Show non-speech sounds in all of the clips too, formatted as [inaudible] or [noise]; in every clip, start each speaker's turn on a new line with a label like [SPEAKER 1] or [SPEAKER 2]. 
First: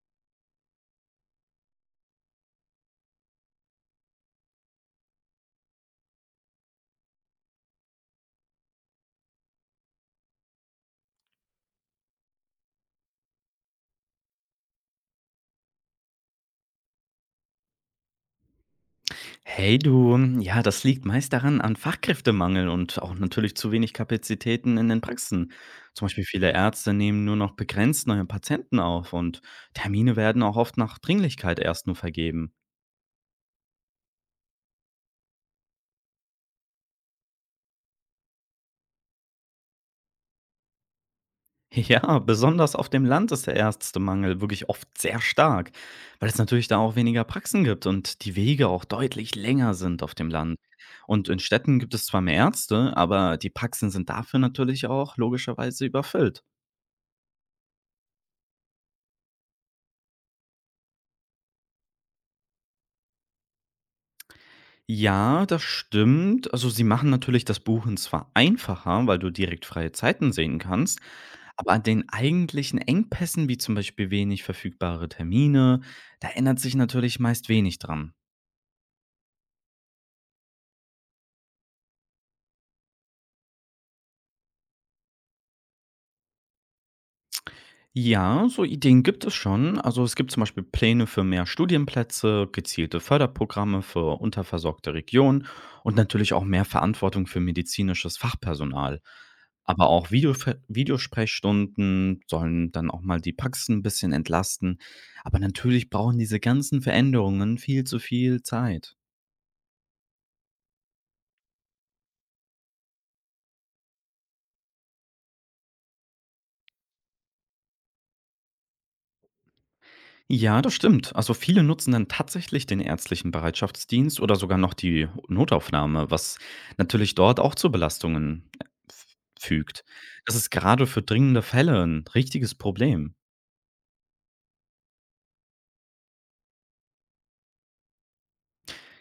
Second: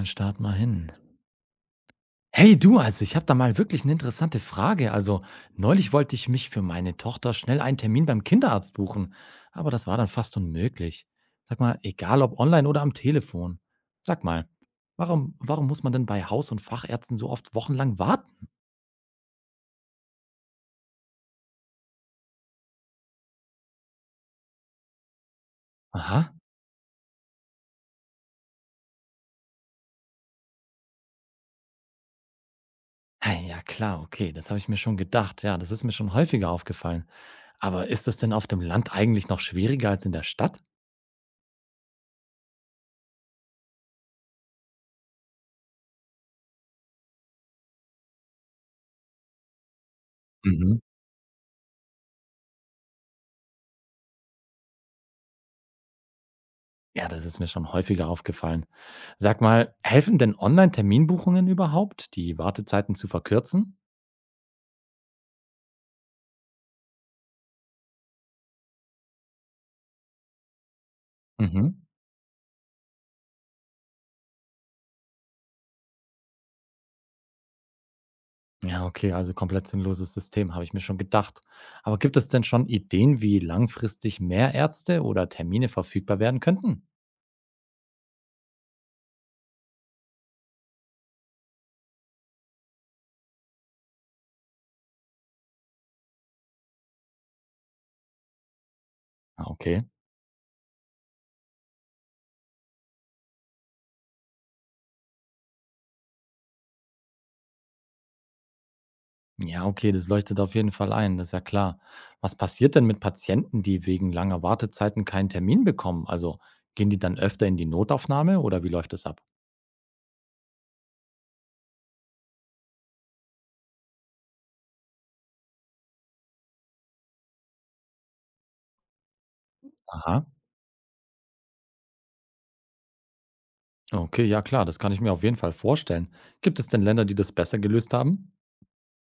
[SPEAKER 1] Dann start mal hin. Hey du, also ich habe da mal wirklich eine interessante Frage. Also, neulich wollte ich mich für meine Tochter schnell einen Termin beim Kinderarzt buchen, aber das war dann fast unmöglich. Sag mal, egal ob online oder am Telefon. Sag mal, warum muss man denn bei Haus- und Fachärzten so oft wochenlang warten?
[SPEAKER 2] Hey du, ja, das liegt meist daran an Fachkräftemangel und auch natürlich zu wenig Kapazitäten in den Praxen. Zum Beispiel
[SPEAKER 1] Aha.
[SPEAKER 2] viele Ärzte nehmen nur noch begrenzt neue Patienten auf und Termine werden auch oft nach Dringlichkeit erst nur vergeben. [laughs]
[SPEAKER 1] Hey ja klar, okay, das habe ich mir schon gedacht. Ja, das ist mir schon häufiger aufgefallen. Aber ist das denn auf dem Land eigentlich noch schwieriger als in der Stadt?
[SPEAKER 2] Ja, besonders auf dem Land ist der Ärztemangel wirklich oft sehr stark, weil es natürlich da auch weniger Praxen gibt und die Wege auch deutlich länger sind auf dem Land.
[SPEAKER 1] Mhm.
[SPEAKER 2] Und in Städten gibt es zwar mehr Ärzte, aber die Praxen sind dafür natürlich auch logischerweise überfüllt.
[SPEAKER 1] Ja, das ist mir schon häufiger aufgefallen. Sag mal, helfen denn Online-Terminbuchungen überhaupt, die Wartezeiten zu verkürzen?
[SPEAKER 2] Ja, das stimmt. Also, sie machen natürlich das Buchen zwar einfacher, weil du direkt freie Zeiten sehen kannst, aber
[SPEAKER 1] Mhm.
[SPEAKER 2] an den eigentlichen Engpässen, wie zum Beispiel wenig verfügbare Termine, da ändert sich natürlich meist wenig dran.
[SPEAKER 1] Ja, okay, also komplett sinnloses System, habe ich mir schon gedacht. Aber gibt es denn schon Ideen, wie langfristig mehr Ärzte oder Termine verfügbar werden könnten?
[SPEAKER 2] Ja, so Ideen gibt es schon. Also es gibt zum Beispiel Pläne für mehr Studienplätze, gezielte Förderprogramme für unterversorgte Regionen und natürlich auch mehr Verantwortung für medizinisches Fachpersonal.
[SPEAKER 1] Ah, okay.
[SPEAKER 2] Aber auch Videosprechstunden sollen dann auch mal die Praxen ein bisschen entlasten. Aber natürlich brauchen diese ganzen Veränderungen viel zu viel Zeit.
[SPEAKER 1] Ja, okay, das leuchtet auf jeden Fall ein, das ist ja klar. Was passiert denn mit Patienten, die wegen langer Wartezeiten keinen Termin bekommen? Also gehen die dann öfter in die Notaufnahme oder wie läuft das ab?
[SPEAKER 2] Ja, das stimmt. Also viele nutzen dann tatsächlich den ärztlichen Bereitschaftsdienst oder sogar noch die Notaufnahme, was natürlich dort auch zu Belastungen f- fügt.
[SPEAKER 1] Aha.
[SPEAKER 2] Das ist gerade für dringende Fälle ein richtiges Problem.
[SPEAKER 1] Okay, ja klar, das kann ich mir auf jeden Fall vorstellen. Gibt es denn Länder, die das besser gelöst haben?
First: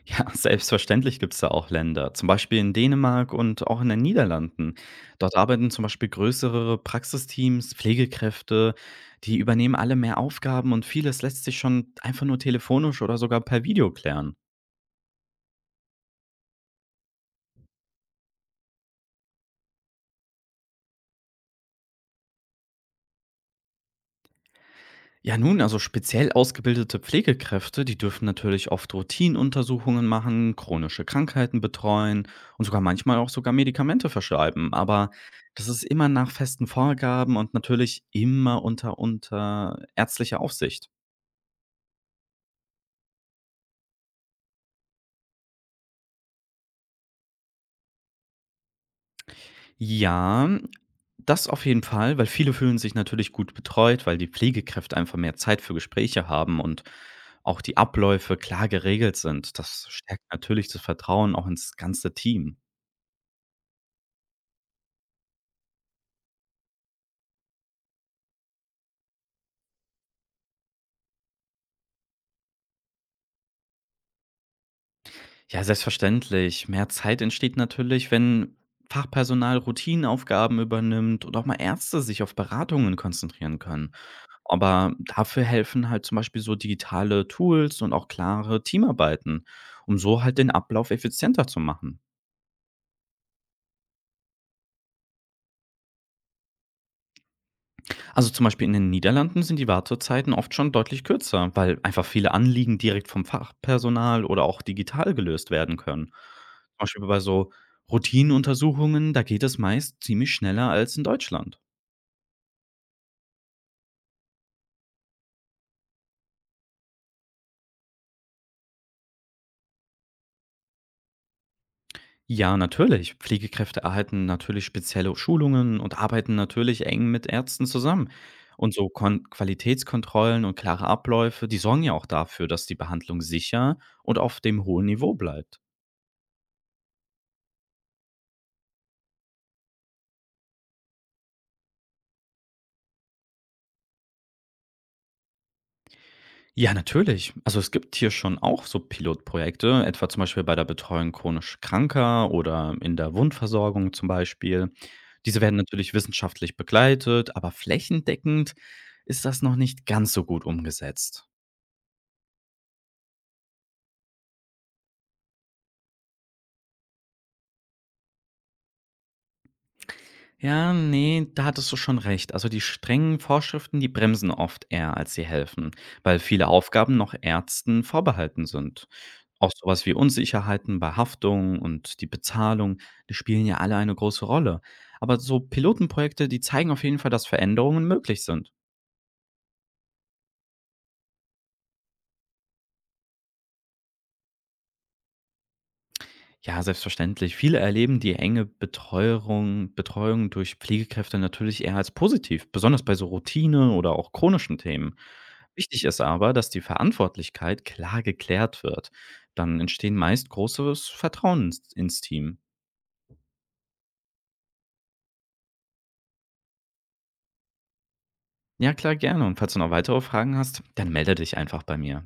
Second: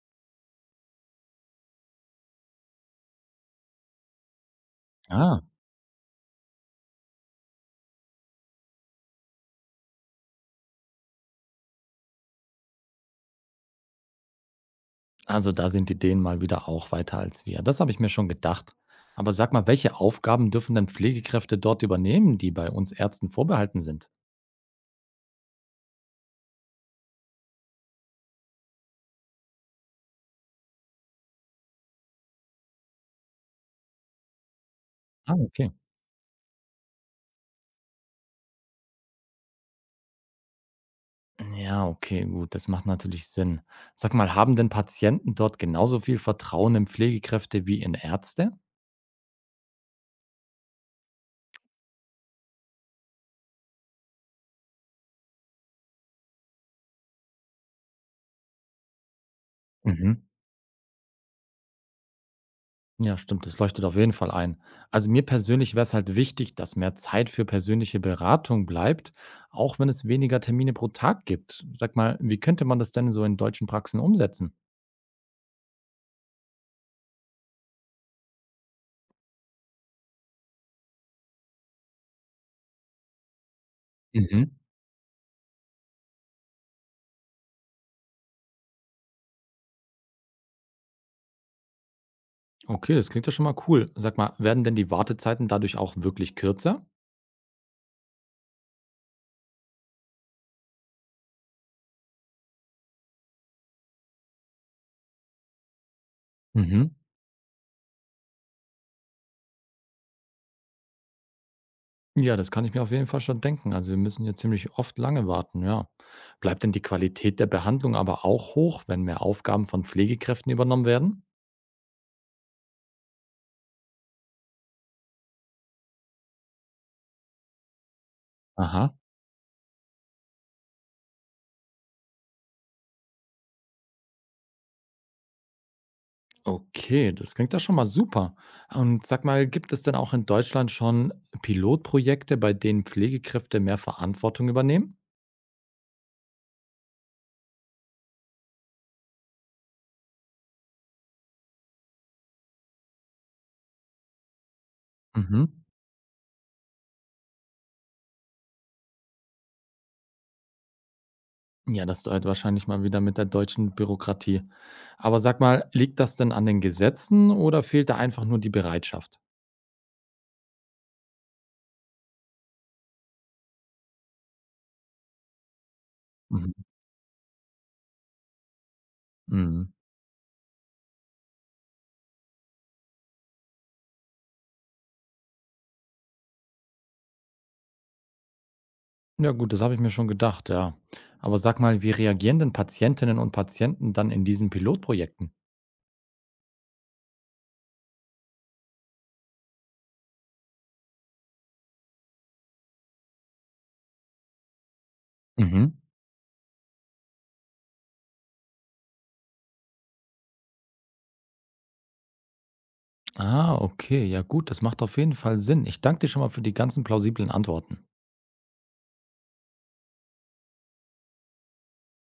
[SPEAKER 2] Ja, [laughs] selbstverständlich gibt es da auch Länder, zum Beispiel in Dänemark und auch in den Niederlanden. Dort
[SPEAKER 1] Ah,
[SPEAKER 2] arbeiten zum Beispiel größere Praxisteams, Pflegekräfte, die übernehmen alle mehr Aufgaben und vieles lässt sich schon einfach nur telefonisch oder sogar per Video klären.
[SPEAKER 1] also da sind die Dänen mal wieder auch weiter als wir. Das habe ich mir schon gedacht. Aber sag mal, welche Aufgaben dürfen denn Pflegekräfte dort übernehmen, die bei uns Ärzten vorbehalten sind?
[SPEAKER 2] Ja, nun, also speziell ausgebildete Pflegekräfte, die dürfen natürlich oft Routinenuntersuchungen machen, chronische Krankheiten betreuen und sogar manchmal auch sogar Medikamente verschreiben. Aber
[SPEAKER 1] Ah,
[SPEAKER 2] das
[SPEAKER 1] okay.
[SPEAKER 2] ist immer nach festen Vorgaben und natürlich immer unter ärztlicher Aufsicht.
[SPEAKER 1] Ja, okay, gut, das macht natürlich Sinn. Sag mal, haben denn Patienten dort genauso viel Vertrauen in Pflegekräfte wie in Ärzte?
[SPEAKER 2] Ja, das auf jeden Fall, weil viele fühlen sich natürlich gut betreut, weil die Pflegekräfte einfach mehr Zeit für Gespräche haben und auch die Abläufe klar geregelt sind. Das
[SPEAKER 1] Mhm.
[SPEAKER 2] stärkt natürlich das Vertrauen auch ins ganze Team.
[SPEAKER 1] Ja, stimmt, das leuchtet auf jeden Fall ein. Also mir persönlich wäre es halt wichtig, dass mehr Zeit für persönliche Beratung bleibt, auch wenn es weniger Termine pro Tag gibt. Sag mal, wie könnte man das denn so in deutschen Praxen umsetzen?
[SPEAKER 2] Ja, selbstverständlich. Mehr Zeit entsteht natürlich, wenn Fachpersonal Routinenaufgaben übernimmt und auch mal Ärzte sich auf Beratungen konzentrieren können.
[SPEAKER 1] Mhm.
[SPEAKER 2] Aber dafür helfen halt zum Beispiel so digitale Tools und auch klare Teamarbeiten, um so halt den Ablauf effizienter zu machen.
[SPEAKER 1] Okay, das klingt ja schon mal cool. Sag mal, werden denn die Wartezeiten dadurch auch wirklich kürzer?
[SPEAKER 2] Also zum Beispiel in den Niederlanden sind die Wartezeiten oft schon deutlich kürzer, weil einfach viele Anliegen direkt vom Fachpersonal oder auch digital gelöst werden können. Zum
[SPEAKER 1] Mhm.
[SPEAKER 2] Beispiel bei so Routineuntersuchungen, da geht es meist ziemlich schneller als in Deutschland.
[SPEAKER 1] Ja, das kann ich mir auf jeden Fall schon denken. Also wir müssen ja ziemlich oft lange warten, ja. Bleibt denn die Qualität der Behandlung aber auch hoch, wenn mehr Aufgaben von Pflegekräften übernommen werden?
[SPEAKER 2] Ja, natürlich. Pflegekräfte erhalten natürlich spezielle Schulungen und arbeiten natürlich eng mit Ärzten zusammen. Und so
[SPEAKER 1] Aha.
[SPEAKER 2] Kon Qualitätskontrollen und klare Abläufe, die sorgen ja auch dafür, dass die Behandlung sicher und auf dem hohen Niveau bleibt.
[SPEAKER 1] Okay, das klingt doch schon mal super. Und sag mal, gibt es denn auch in Deutschland schon Pilotprojekte, bei denen Pflegekräfte mehr Verantwortung übernehmen?
[SPEAKER 2] Ja, natürlich. Also es gibt hier schon auch so Pilotprojekte, etwa zum Beispiel bei der Betreuung chronisch Kranker oder in der Wundversorgung zum Beispiel. Diese
[SPEAKER 1] Mhm.
[SPEAKER 2] werden natürlich wissenschaftlich begleitet, aber flächendeckend ist das noch nicht ganz so gut umgesetzt.
[SPEAKER 1] Ja, das deutet wahrscheinlich mal wieder mit der deutschen Bürokratie. Aber sag mal, liegt das denn an den Gesetzen oder fehlt da einfach nur die Bereitschaft?
[SPEAKER 2] Ja, nee, da hattest du schon recht. Also, die strengen Vorschriften, die bremsen oft eher, als sie helfen, weil viele
[SPEAKER 1] Mhm.
[SPEAKER 2] Aufgaben noch Ärzten vorbehalten sind. Auch
[SPEAKER 1] Mhm.
[SPEAKER 2] sowas wie Unsicherheiten bei Haftung und die Bezahlung, die spielen ja alle eine große Rolle. Aber so Pilotenprojekte, die zeigen auf jeden Fall, dass Veränderungen möglich sind.
[SPEAKER 1] Ja, gut, das habe ich mir schon gedacht, ja. Aber sag mal, wie reagieren denn Patientinnen und Patienten dann in diesen Pilotprojekten?
[SPEAKER 2] Ja, selbstverständlich. Viele erleben die enge Betreuung durch Pflegekräfte natürlich eher als positiv, besonders bei so Routine oder auch chronischen Themen.
[SPEAKER 1] Mhm.
[SPEAKER 2] Wichtig ist aber, dass die Verantwortlichkeit klar geklärt wird. Dann entstehen meist großes Vertrauen ins Team.
[SPEAKER 1] Ah, okay. Ja gut, das macht auf jeden Fall Sinn. Ich danke dir schon mal für die ganzen plausiblen Antworten.
[SPEAKER 2] Ja, klar, gerne. Und falls du noch weitere Fragen hast, dann melde dich einfach bei mir.